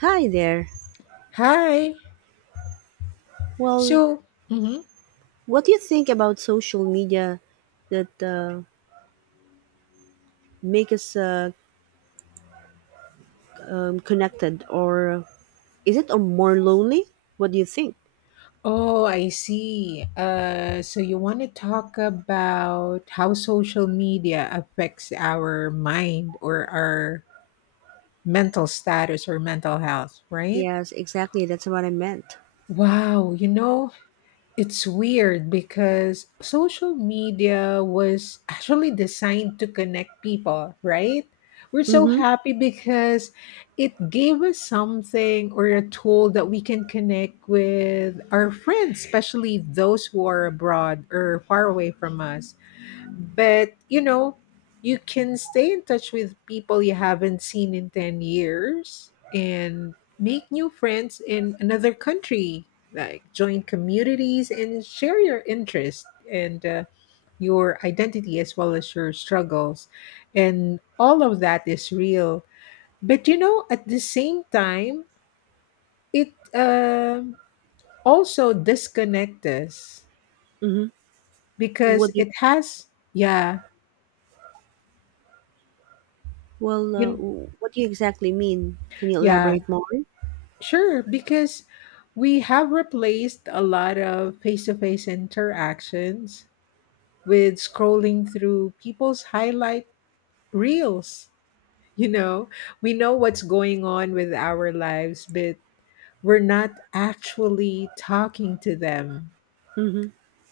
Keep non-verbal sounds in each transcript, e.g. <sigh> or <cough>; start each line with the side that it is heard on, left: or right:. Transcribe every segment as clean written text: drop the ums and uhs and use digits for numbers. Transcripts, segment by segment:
right: Hi there.
left: Hi.
right: Well,
left: So, mhm.
right: what do you think about social media that make us connected, or is it a more lonely? What do you think?
left: Oh, I see. So you want to talk about how social media affects our mind or our mental status or mental health, right?
right: Yes, exactly. That's what I meant.
left: Wow, it's weird because social media was actually designed to connect people, right? We're so
right: Mm-hmm.
left: happy because it gave us something or a tool that we can connect with our friends, especially those who are abroad or far away from us. But, you can stay in touch with people you haven't seen in 10 years and make new friends in another country, like join communities and share your interests and your identity as well as your struggles. And all of that is real. But, at the same time, it also disconnects us
right: Mm-hmm.
left: because
right: What do you,
left: it has, yeah,
right: well,
left: you,
right: what do you exactly mean? Can you
left: yeah,
right: elaborate more?
left: sure, because we have replaced a lot of face to face interactions with scrolling through people's highlight reels. You know, we know what's going on with our lives, but we're not actually talking to them.
right: Mm-hmm.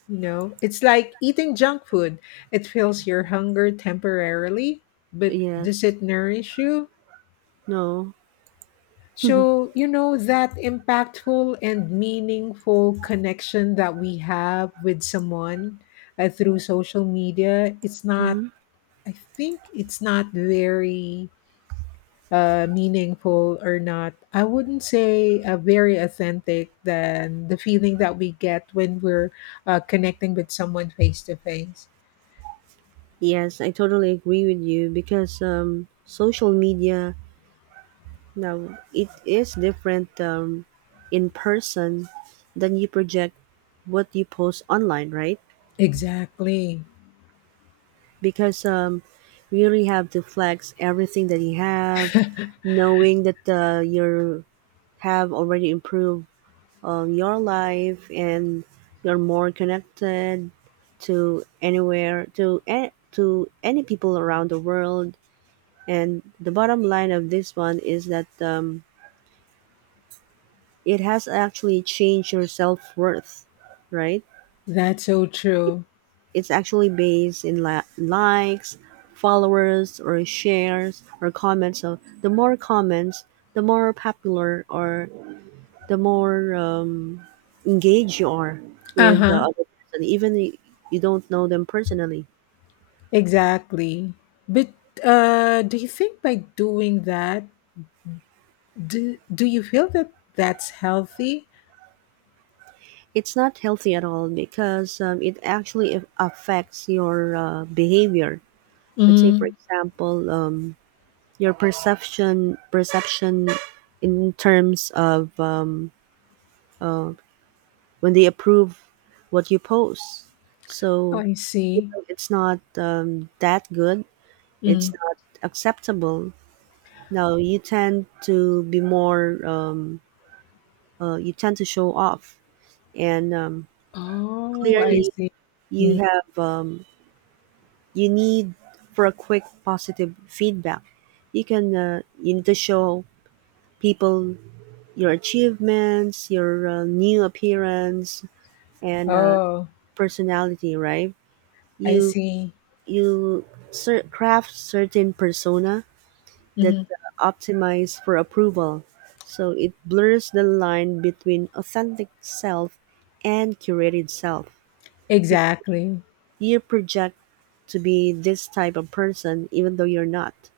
left: You know, it's like eating junk food, it fills your hunger temporarily, but does
right: Yes.
left: it nourish you?
right: No. <laughs>
left: So, you know, that impactful and meaningful connection that we have with someone through social media, it's not,
right: Mm-hmm.
left: I think it's not very meaningful or not, I wouldn't say very authentic than the feeling that we get when we're connecting with someone face to face.
right: Yes, I totally agree with you because social media now, it is different, in person than you project what you post online, right?
left: Exactly.
right: Because you really have to flex everything that you have, knowing that you have already improved, your life, and you're more connected to anywhere, to any people around the world. And the bottom line of this one is that, it has actually changed your self worth, right?
left: That's so true.
right: It's actually based in likes, followers, or shares, or comments. So the more comments, the more popular, or the more, engaged you are
left: Uh
right: with the
left: huh.
right: other person, even if you don't know them personally.
left: Exactly. But do you think by doing that, do you feel that that's healthy?
right: It's not healthy at all because it actually affects your behavior. Let's say, for
left: Mm,
right: example, your perception in terms of, when they approve what you post. So
left: I
right: even
left: see.
right: though it's not, that good, it's
left: Mm.
right: not acceptable. Now you tend to be more, you tend to show off, and
left: Oh, I
right: clearly,
left: see.
right: you
left: Mm.
right: have, you need for a quick positive feedback. You can, you need to show people your achievements, your new appearance, and
left: Oh,
right: personality, right?
left: I
right: You
left: see.
right: you craft certain persona that
left: Mhm.
right: optimize for approval, so it blurs the line between authentic self and curated self. Be-
left: Exactly.
right: You project to be this type of person, even though you're not.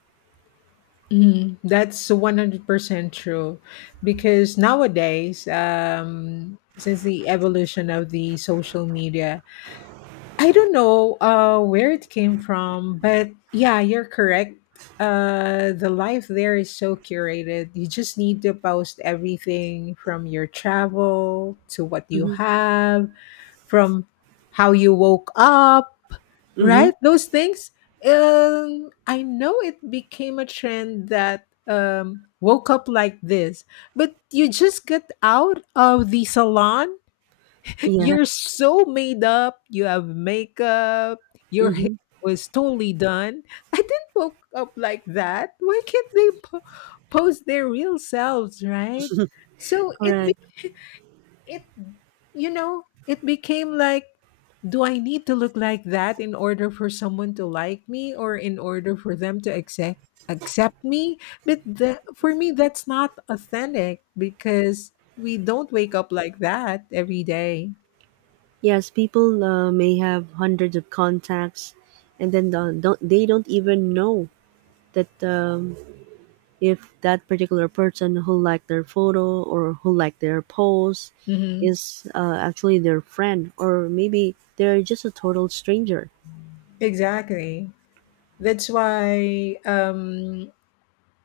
left: Mhm. That's 100% true. Because nowadays, since the evolution of the social media, I don't know where it came from, but yeah, you're correct. The life there is so curated. You just need to post everything from your travel to what you
right: Mm-hmm.
left: have, from how you woke up,
right: Mm-hmm.
left: right? Those things. I know it became a trend that woke up like this, but you just get out of the salon,
right: Yeah.
left: you're so made up. You have makeup. Your hair
right: Mm-hmm.
left: was totally done. I didn't woke up like that. Why can't they post their real selves, right? So it
right: Correct.
left: it you know it became like, do I need to look like that in order for someone to like me or in order for them to accept me, but the, for me that's not authentic because we don't wake up like that every day.
right: Yes, people may have hundreds of contacts, and then they don't even know that, if that particular person who liked their photo or who liked their post
left: Mm-hmm.
right: is actually their friend, or maybe they're just a total stranger.
left: Exactly. That's why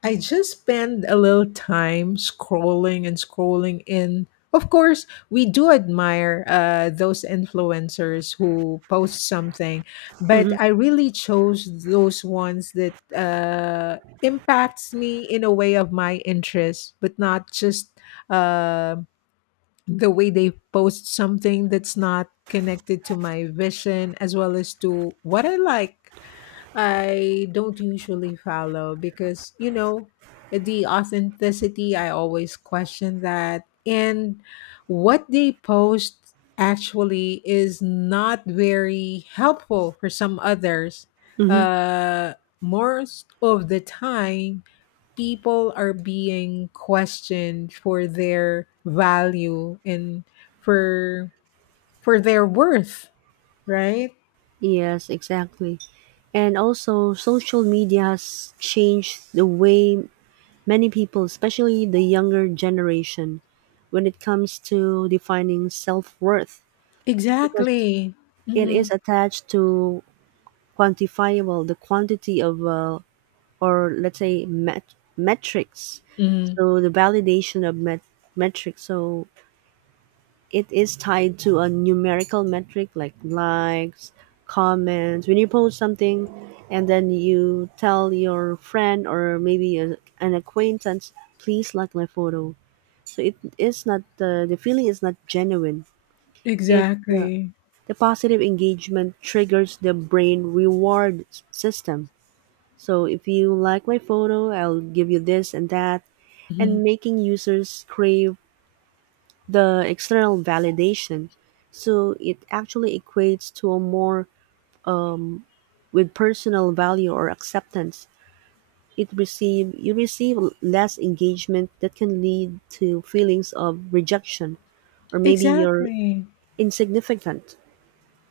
left: I just spend a little time scrolling and scrolling in. Of course, we do admire those influencers who post something, but
right: Hmm.
left: I really chose those ones that impacts me in a way of my interest, but not just uh, the way they post something that's not connected to my vision as well as to what I like. I don't usually follow because, the authenticity, I always question that. And what they post actually is not very helpful for some others.
right: Hmm.
left: Uh, most of the time, people are being questioned for their value and for for their worth, right?
right: Yes, exactly. And also, social media has changed the way many people, especially the younger generation, when it comes to defining self worth. Because
left: Exactly.
right: it
left: Mm-hmm.
right: is attached to quantifiable the quantity of, or let's say, metrics. So the validation of metrics, so it is tied to a numerical metric like likes, comments. When you post something and then you tell your friend or maybe an acquaintance, please like my photo, so it is not, the feeling is not genuine. It Yeah,
left: Exactly.
right: the positive engagement triggers the brain reward system. So if you like my photo, I'll give you this and that, and
left: Mhm.
right: making users crave the external validation. So it actually equates to a more with personal value or acceptance. It receive You receive less engagement that can lead to feelings of rejection, or maybe you're
left: Exactly.
right: insignificant.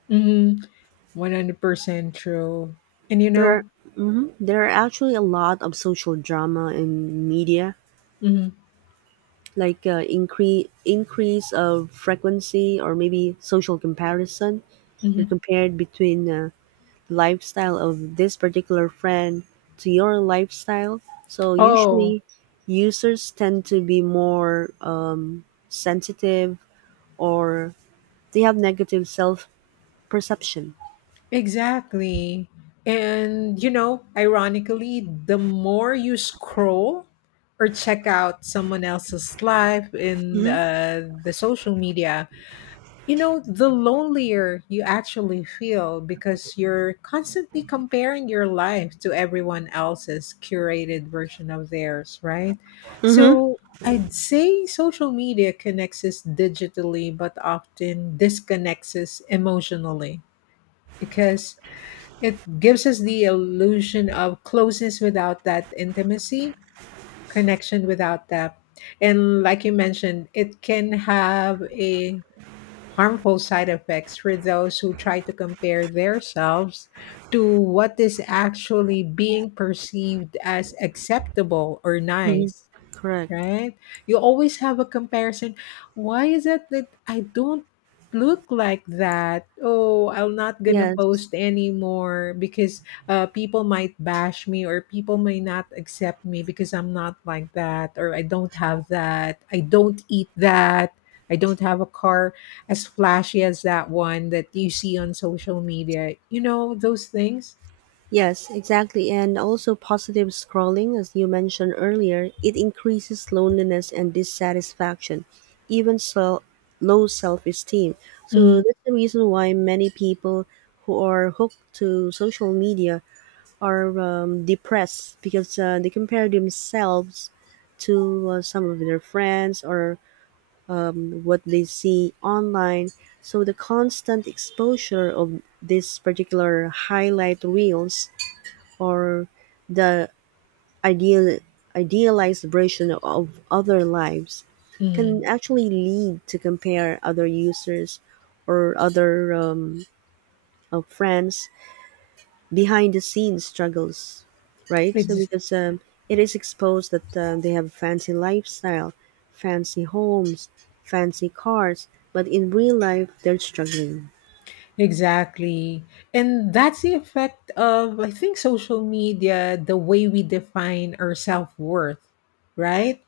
left: Mhm. 100% true. And you
right: There,
left: know,
right: mhm. There are actually a lot of social drama in media,
left: Mhm.
right: like, increase of frequency or maybe social comparison. They are
left: Mhm.
right: compared between, lifestyle of this particular friend to your lifestyle. So
left: Oh,
right: usually, users tend to be more, sensitive, or they have negative self perception.
left: exactly. And ironically, the more you scroll or check out someone else's life in
right: Mm-hmm.
left: the social media, the lonelier you actually feel because you're constantly comparing your life to everyone else's curated version of theirs, right?
right: Mm-hmm.
left: So I'd say social media connects us digitally, but often disconnects us emotionally because it gives us the illusion of closeness without that intimacy, connection without that. And like you mentioned, it can have a harmful side effects for those who try to compare themselves to what is actually being perceived as acceptable or nice,
right: Mm-hmm. Correct.
left: right? You always have a comparison. Why is it that I don't look like that? Oh, I'm not gonna
right: Yes.
left: post anymore because people might bash me or people may not accept me because I'm not like that or I don't have that. I don't eat that. I don't have a car as flashy as that one that you see on social media. You know those things.
right: Yes, exactly. And also positive scrolling, as you mentioned earlier, it increases loneliness and dissatisfaction, even so low self-esteem. So that's the reason why many people who are hooked to social media are, depressed because, they compare themselves to, some of their friends or what they see online. So the constant exposure of this particular highlight reels, or the ideal idealized version of other lives
left: Mm-hmm.
right: can actually lead to compare other users or other, of friends, behind the scenes struggles, right? So because, it is exposed that, they have fancy lifestyle, fancy homes, fancy cars, but in real life they're struggling.
left: Exactly. And that's the effect of, I think, social media, the way we define our self worth, right?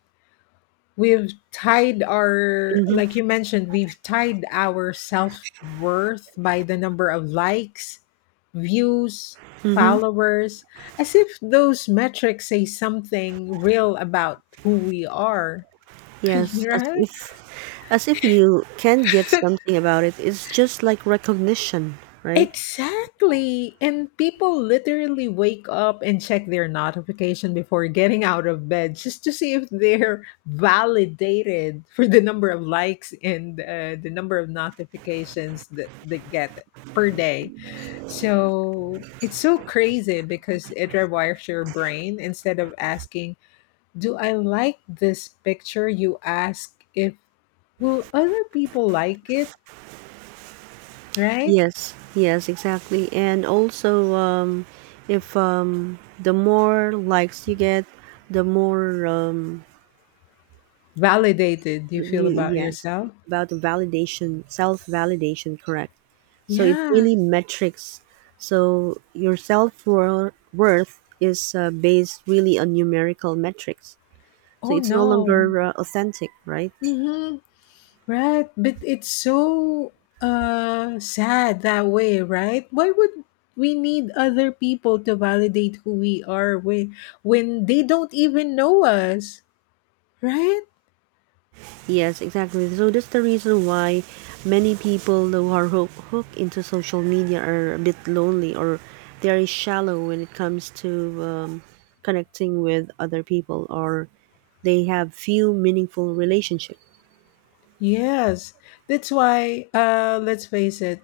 left: We've tied our, like
right: Hmm.
left: you mentioned, we've tied our self worth by the number of likes, views,
right: Hmm.
left: followers, as if those metrics say something real about who we are, <laughs>
right: Yes, as
left: right?
right: if As if you can't get something about it. It's just like recognition, right?
left: Exactly. And people literally wake up and check their notification before getting out of bed just to see if they're validated for the number of likes and the number of notifications that they get per day. So it's so crazy because it rewires your brain. Instead of asking, do I like this picture? You ask if, will other people like it? Right?
right: Yes, yes, exactly. And also, if, the more likes you get, the more,
left: Validated, you feel
right: you
left: about
right: yes,
left: yourself?
right: about the validation, self validation, correct? So it's
left: Yeah.
right: really metrics. So your self worth is, based really on numerical metrics. So
left: Oh,
right: it's no
left: no.
right: longer, authentic, right?
left: Mm-hmm. Right. But it's so sad that way, right? Why would we need other people to validate who we are when they don't even know us, right?
right: Yes, exactly. So that's the reason why many people who are hooked into social media are a bit lonely, or they are shallow when it comes to, connecting with other people, or they have few meaningful relationships.
left: Yes. That's why let's face it.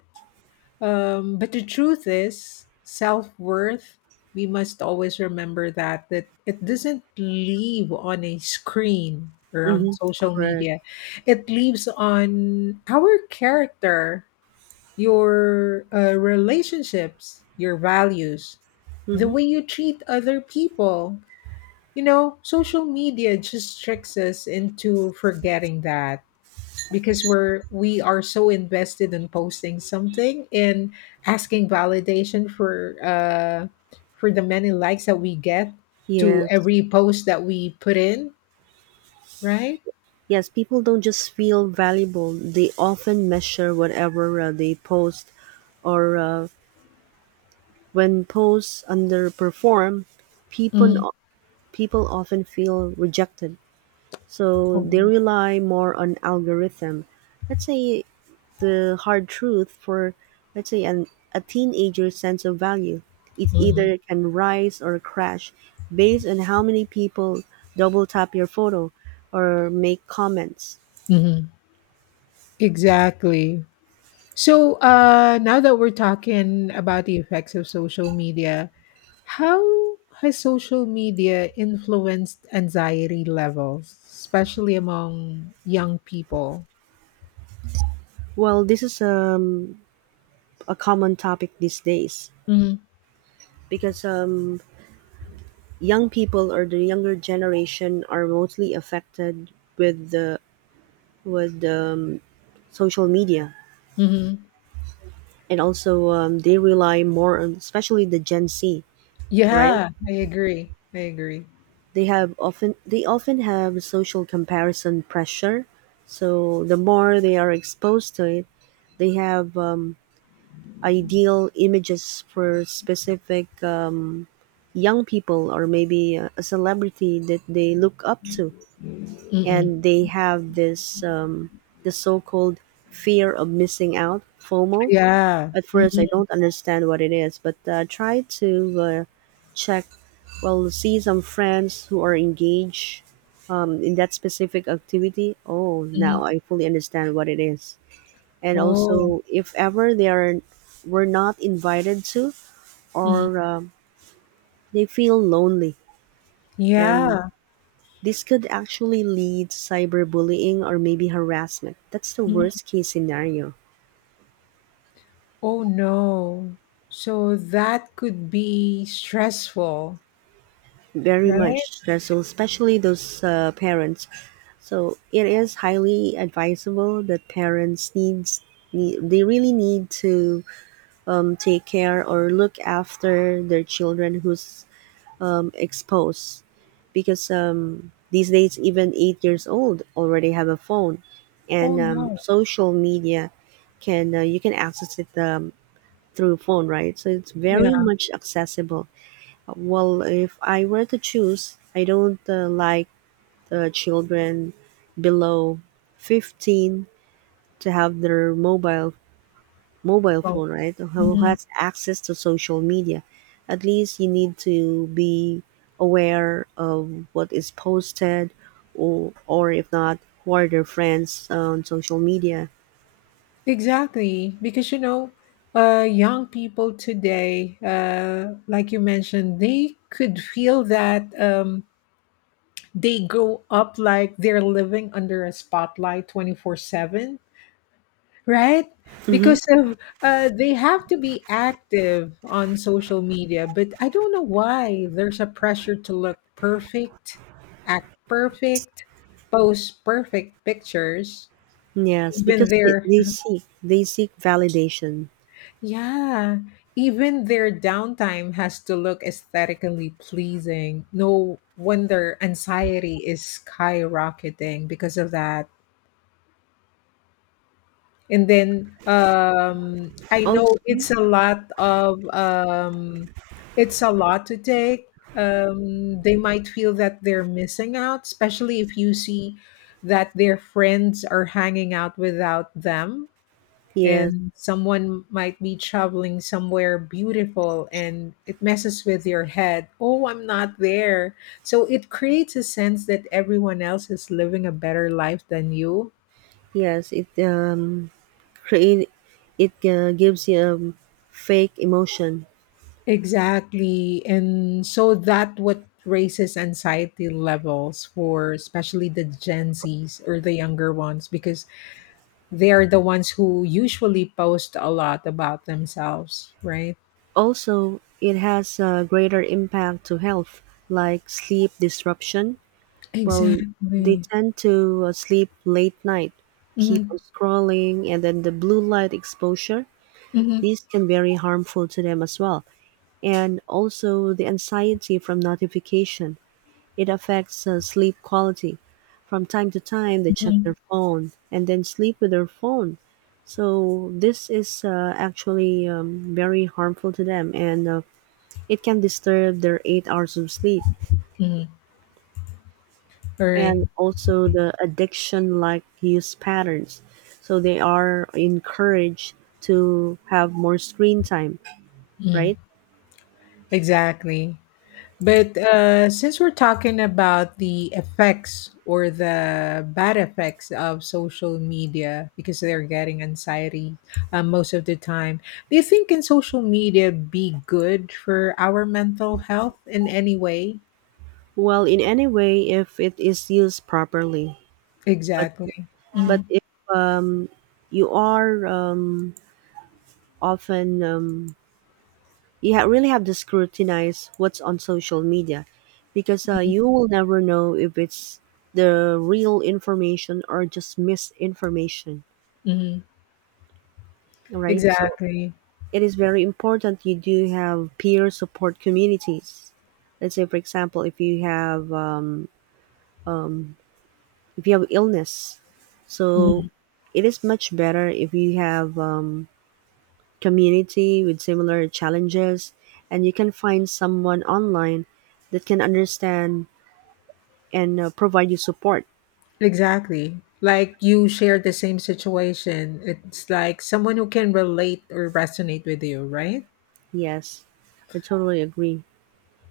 left: But the truth is, self worth, we must always remember that, that it doesn't live on a screen or on
right: Mm-hmm.
left: social
right: Correct.
left: media. It lives on our character, your relationships, your values, the
right: Mm-hmm.
left: way you treat other people. You know, social media just tricks us into forgetting that because we are so invested in posting something and asking validation for the many likes that we get to
right: Yes.
left: every post that we put in, right?
right: Yes, people don't just feel valuable. They often measure whatever they post, or when posts underperform,
left: Hmm.
right: people people often feel rejected. So they rely more on algorithm. Let's say the hard truth for, let's say, a teenager's sense of value. It
left: Hmm.
right: either can rise or crash based on how many people double tap your photo or make comments.
left: Hmm. Exactly. So now that we're talking about the effects of social media, how has social media influenced anxiety levels, especially among young people?
right: Well, this is, a common topic these days because, young people or the younger generation are mostly affected with the with, social media,
left: Hmm.
right: and also, they rely more on, especially the Gen Z, right?
left: Yeah, I agree, I agree.
right: They often have social comparison pressure, so the more they are exposed to it, they have, ideal images for specific, young people, or maybe a celebrity that they look up to, and
left: Mm.
right: they have this, the so-called fear of missing out, FOMO.
left: Yeah.
right: At first, I
left: Mhm,
right: don't understand what it is, but, try to, uh, check, well, see some friends who are engaged, in that specific activity. Oh,
left: mhm.
right: now I fully understand what it is. And
left: Oh,
right: also, if ever they are were not invited to,
left: mhm,
right: or, they feel lonely, and
left: yeah.
right: this could actually lead to cyberbullying or maybe harassment. That's the
left: Mhm.
right: worst case scenario.
left: Oh, no. So that could be stressful,
right: Very
left: right?
right: much stressful, especially those, parents. So it is highly advisable that parents, they really need to, take care or look after their children who's, exposed, because, these days even 8 years old already have a phone,
left: Oh,
right: and,
left: no.
right: social media can, you can access it, through phone, right? So it's
left: Yeah.
right: very much accessible. Well, if I were to choose, I don't, like the children below 15 to have their mobile
left: Oh,
right: phone, right? Who
left: mhm.
right: has access to social media. At least you need to be aware of what is posted, or, if not, who are their friends on social media.
left: Exactly, because, you know, young people today, like you mentioned, they could feel that, they grow up like they're living under a spotlight 24/7. Right?
right: Hmm.
left: Because of they have to be active on social media, but I don't know why there's a pressure to look perfect, act perfect, post perfect pictures.
right: Yes, because
left: Even
right: they,
left: their
right: they seek they seek validation.
left: yeah, even their downtime has to look aesthetically pleasing. No wonder anxiety is skyrocketing because of that. And then I know it's
right: Also,
left: a lot of it's a lot to take. They might feel that they're missing out, especially if you see that their friends are hanging out without them,
right: yes,
left: and someone might be traveling somewhere beautiful, and it messes with your head. Oh, I'm not there. So it creates a sense that everyone else is living a better life than you.
right: yes, It it gives you a fake emotion.
left: Exactly. And so that what raises anxiety levels for especially the Gen Zs or the younger ones because they are the ones who usually post a lot about themselves, right?
right: Also, it has a greater impact to health, like sleep disruption. Well, they
left: Exactly.
right: tend to, sleep late night, keep
left: Mm-hmm.
right: on scrolling, and then the blue light exposure.
left: Mm-hmm.
right: These can very harmful to them as well, and also the anxiety from notification. It affects, sleep quality. From time to time, they check
left: Mm-hmm.
right: their phone and then sleep with their phone. So this is, actually, very harmful to them, and, it can disturb their 8 hours of sleep,
left: All right.
right: and also the addiction-like use patterns. So they are encouraged to have more screen time,
left: Mm.
right: right?
left: Exactly. But since we're talking about the effects or the bad effects of social media because they're getting anxiety most of the time, do you think can social media be good for our mental health in any way?
right: Well, in any way, if it is used properly, but
left: Exactly. Hmm.
right: if you are, often, you really have to scrutinize what's on social media, because, you will never know if it's the real information or just misinformation,
left: Hmm.
right: right? So
left: Exactly.
right: it is very important. You do have peer support communities. Let's say, for example, if you have illness, so
left: Mhm.
right: it is much better if you have, community with similar challenges, and you can find someone online that can understand and, provide you support.
left: Exactly. Like you shared the same situation. It's like someone who can relate or resonate with you, right?
right: Yes, I totally agree.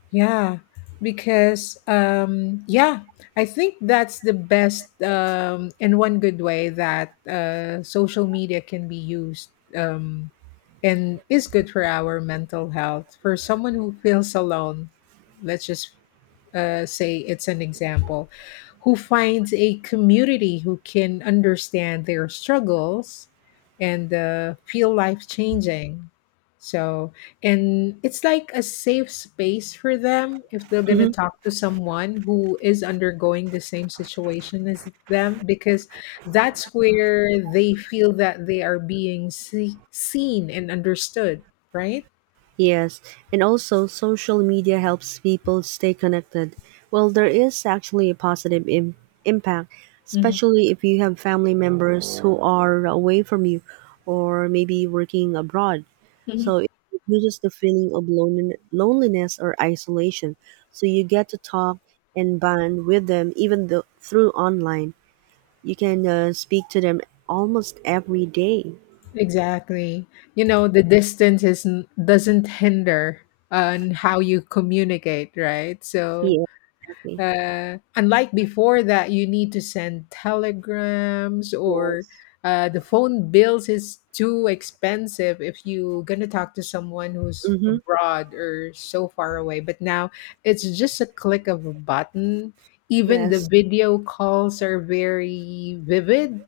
left: Yeah, because yeah, I think that's the best and one good way that social media can be used and is good for our mental health. For someone who feels alone, let's just say it's an example, who finds a community who can understand their struggles and feel life changing. So, and it's like a safe space for them if they're going to
right: Hmm.
left: talk to someone who is undergoing the same situation as them, because that's where they feel that they are being seen and understood, right?
right: Yes, and also social media helps people stay connected. Well, there is actually a positive impact,
left: Hmm.
right: especially if you have family members who are away from you or maybe working abroad. So it reduces the feeling of loneliness or isolation. So you get to talk and bond with them even though through online. You can, speak to them almost every day.
left: Exactly. You know, the distance is doesn't hinder on how you communicate, right? So,
right: Yeah, exactly.
left: unlike before that, you need to send telegrams or
right: Yes.
left: the phone bills is too expensive if you gonna talk to someone who's
right: Mm-hmm.
left: abroad or so far away. But now it's just a click of a button. Even the
right: Yes.
left: video calls are very vivid,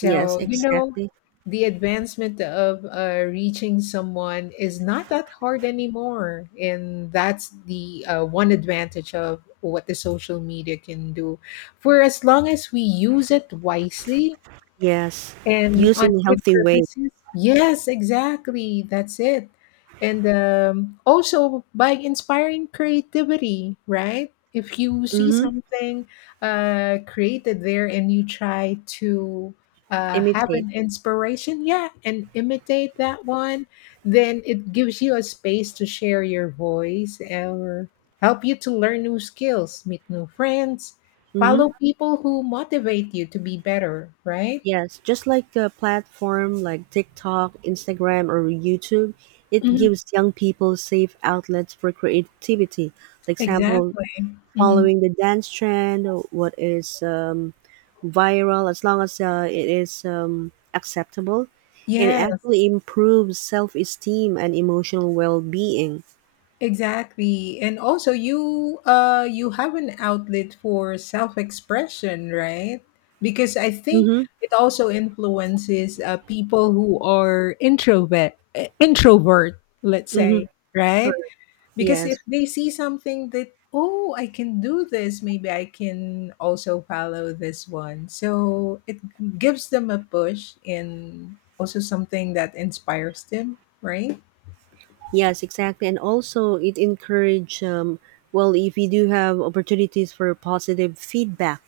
right: Yes,
left: you know,
right: exactly.
left: the advancement of reaching someone is not that hard anymore. And that's the one advantage of what the social media can do. For as long as we use it wisely,
right: Yes.
left: and
right: Use
left: on
right: in a
left: good
right: healthy way.
left: purposes. Yes, exactly. That's it. And also by inspiring creativity, right? If you see
right: Mm-hmm.
left: something created there and you try to have
right: Imitate.
left: an inspiration, yeah, and imitate that one, then it gives you a space to share your voice or help you to learn new skills, meet new friends,
right: Mm-hmm.
left: follow people who motivate you to be better, right?
right: Yes, just like a platform like TikTok, Instagram, or YouTube, it gives young people safe outlets for creativity. For example,
left: Exactly. Mhm.
right: following the dance trend, what is, viral, as long as, it is, acceptable, it
left: Yes,
right: actually improves self esteem and emotional well being.
left: exactly. And also you have an outlet for self-expression, right? Because I think
right: Mm-hmm,
left: it also influences people who are introvert, let's
right: mm-hmm.
left: say, right?
right: Correct.
left: Because if
right: Yes.
left: they see something that, oh, I can do this, maybe I can also follow this one. So it gives them a push and also something that inspires them, right?
right: Yes, exactly. And also, it encourage, well, if you do have opportunities for positive feedback,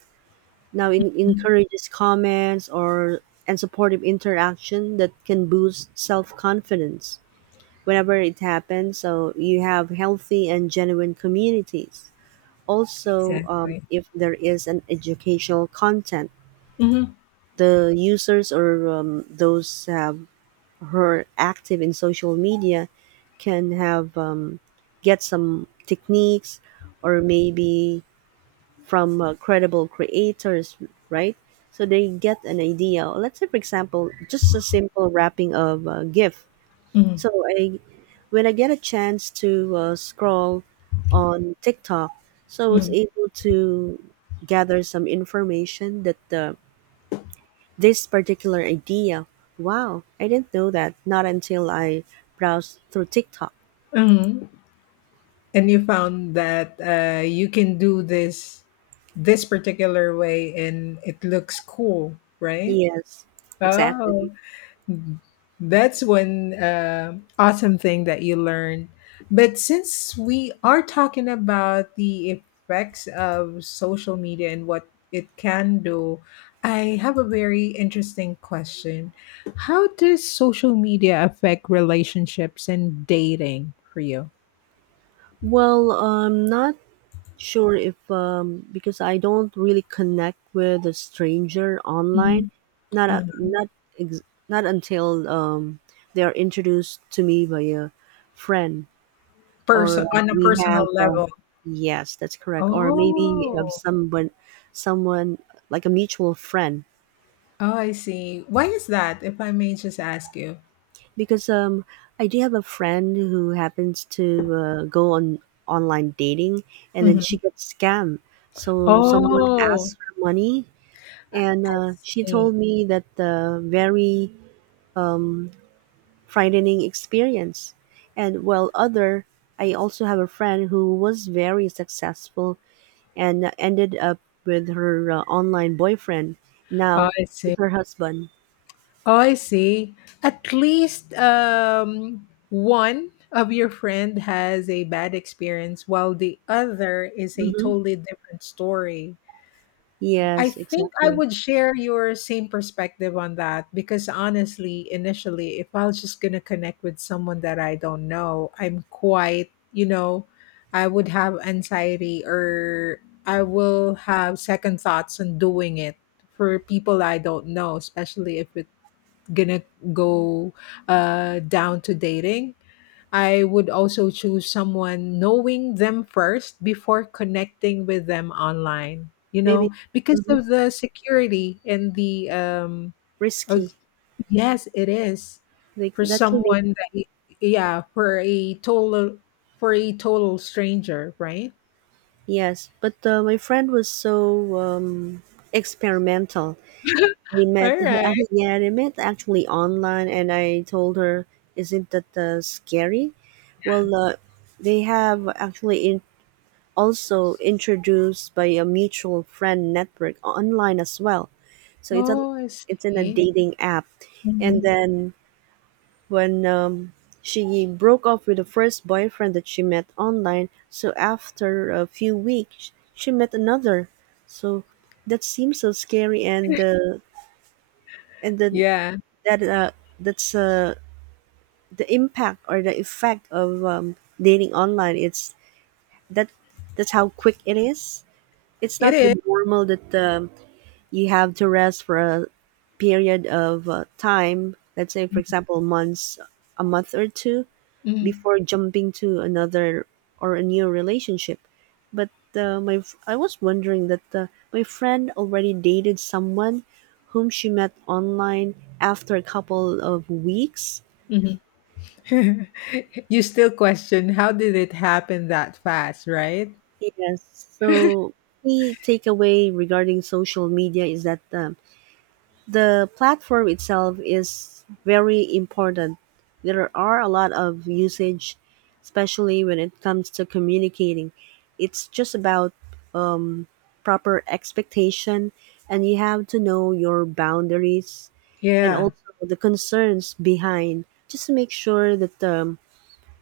right: now it
left: Mm,
right: encourages comments, or and supportive interaction that can boost self confidence whenever it happens. So you have healthy and genuine communities. Also,
left: exactly.
right: if there is an educational content,
left: Mhm,
right: the users, or, those have who are active in social media can have get some techniques, or maybe from, credible creators, right? So they get an idea. Let's say, for example, just a simple wrapping of a gif.
left: mhm,
right: So I when I get a chance to, scroll on TikTok, so I was
left: mhm,
right: able to gather some information that, this particular idea, wow, I didn't know that, not until I browsed through TikTok.
left: mhm. And you found that you can do this particular way, and it looks cool, right?
right: Yes, exactly.
left: Oh, mhm. That's one awesome thing that you learned. But since we are talking about the effects of social media and what it can do, I have a very interesting question. How does social media affect relationships and dating for you?
right: Well, I'm not sure if, because I don't really connect with a stranger online.
left: Mhm.
right: Not
left: Uh,
right: a- not ex- not until, they are introduced to me by a friend, or,
left: person on a
right: we have.
left: personal level.
right: Yes, that's correct. Or maybe,
left: Oh,
right: someone like a mutual friend.
left: oh, I see. Why is that? If I may just ask you.
right: Because, I do have a friend who happens to, go on online dating, and then she
left: Mhm.
right: gets scammed. So someone
left: Oh.
right: asked her money, and, she
left: See.
right: told me that the very, um, frightening experience. And while other, I also have a friend who was very successful and ended up with her, online boyfriend.
left: I
right: Now
left: see.
right: it's her husband.
left: I see. At least one of your friend has a bad experience, while the other is a
right: Hmm.
left: totally different story. I
right: Yes,
left: think I
right: exactly.
left: would share your same perspective on that because honestly, initially, if I was just going to connect with someone that I don't know, I'm quite, you know, I would have anxiety or I will have second thoughts on doing it for people I don't know, especially if it's going to go down to dating. I would also choose someone knowing them first before connecting with them online, you
right: Maybe
left: know, because
right: hmm
left: of the security and the, oh,
right: risky.
left: yes, it is
right: Like
left: for
right: that can be,
left: someone that, yeah, for a total stranger, right?
right: yes, but, my friend was so, experimental. They
left: All
right: met,
left: right.
right: <laughs> yeah, they met actually online, and I told her, "Isn't that, scary?" Well, they have actually also introduced by a mutual friend network online as well. So
left: Oh, I
right: it's in a
left: see.
right: dating app, and
left: Mhm.
right: then when, she broke off with the first boyfriend that she met online. So after a few weeks, she met another. So that seems so scary, and, and then
left: Yeah,
right: that uh, that's, the impact or the effect of, dating online. It's that, that's how quick it is. It's
left: it
right: not the
left: is.
right: normal that, you have to rest for a period of, time. Let's say, for example, months, a month or two
left: Mhm.
right: before jumping to another, or a new relationship. But, I was wondering that, my friend already dated someone whom she met online after a couple of weeks.
left: Mhm. <laughs> You still question how did it happen that fast, right?
right: Yes. So the takeaway regarding social media is that, the platform itself is very important. There are a lot of usage, especially when it comes to communicating. It's just about, um, proper expectation, and you have to know your boundaries and
left: Yeah.
right: also the concerns behind, just to make sure that,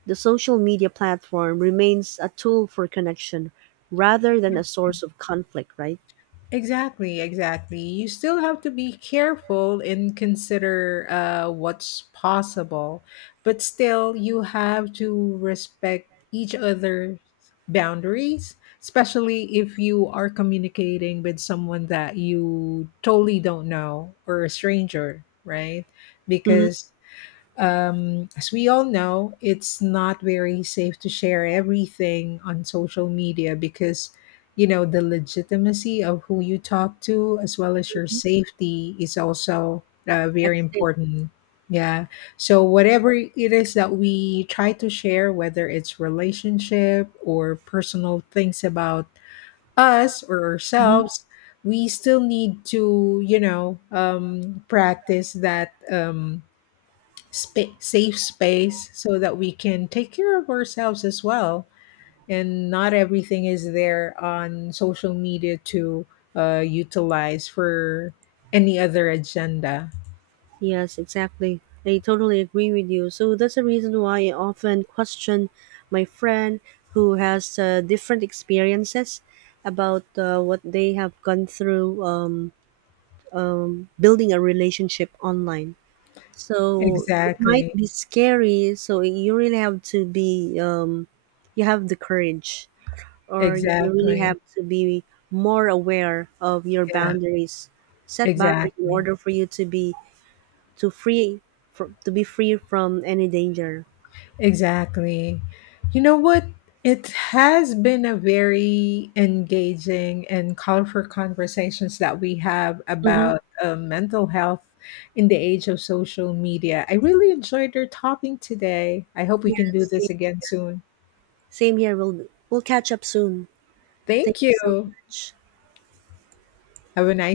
right: the social media platform remains a tool for connection rather than a source of conflict, right?
left: Exactly, exactly. Exactly. You still have to be careful and consider what's possible, but still, you have to respect each other's boundaries, especially if you are communicating with someone that you totally don't know or a stranger, right?
right: Mm-hmm.
left: Because as we all know, it's not very safe to share everything on social media because, you know, the legitimacy of who you talk to, as well as your safety, is also very
right: That's it.
left: important. Yeah. So, whatever it is that we try to share, whether it's relationship or personal things about us or ourselves, we still need to, you know, practice that. Safe space so that we can take care of ourselves as well. And not everything is there on social media to utilize for any other agenda.
right: Yes, exactly. I totally agree with you. So that's the reason why I often question my friend who has, different experiences about, what they have gone through, building a relationship online. So it might
left: Exactly.
right: be scary. So you really have to be, you have the courage, or you really
left: Exactly.
right: have to be more aware of your
left: Yeah,
right: boundaries. Set boundaries in
left: exactly.
right: order for you to free to be free from any danger.
left: Exactly. You know what? It has been a very engaging and colorful conversations that we have
right: Mm-hmm.
left: about mental health in the age of social media. I really enjoyed our topic today. I hope we
right: Yeah,
left: can do this again soon.
right: same here. We'll catch up soon. Thank you
left: Thank
right: so
left: you.
right: much.
left: Have a nice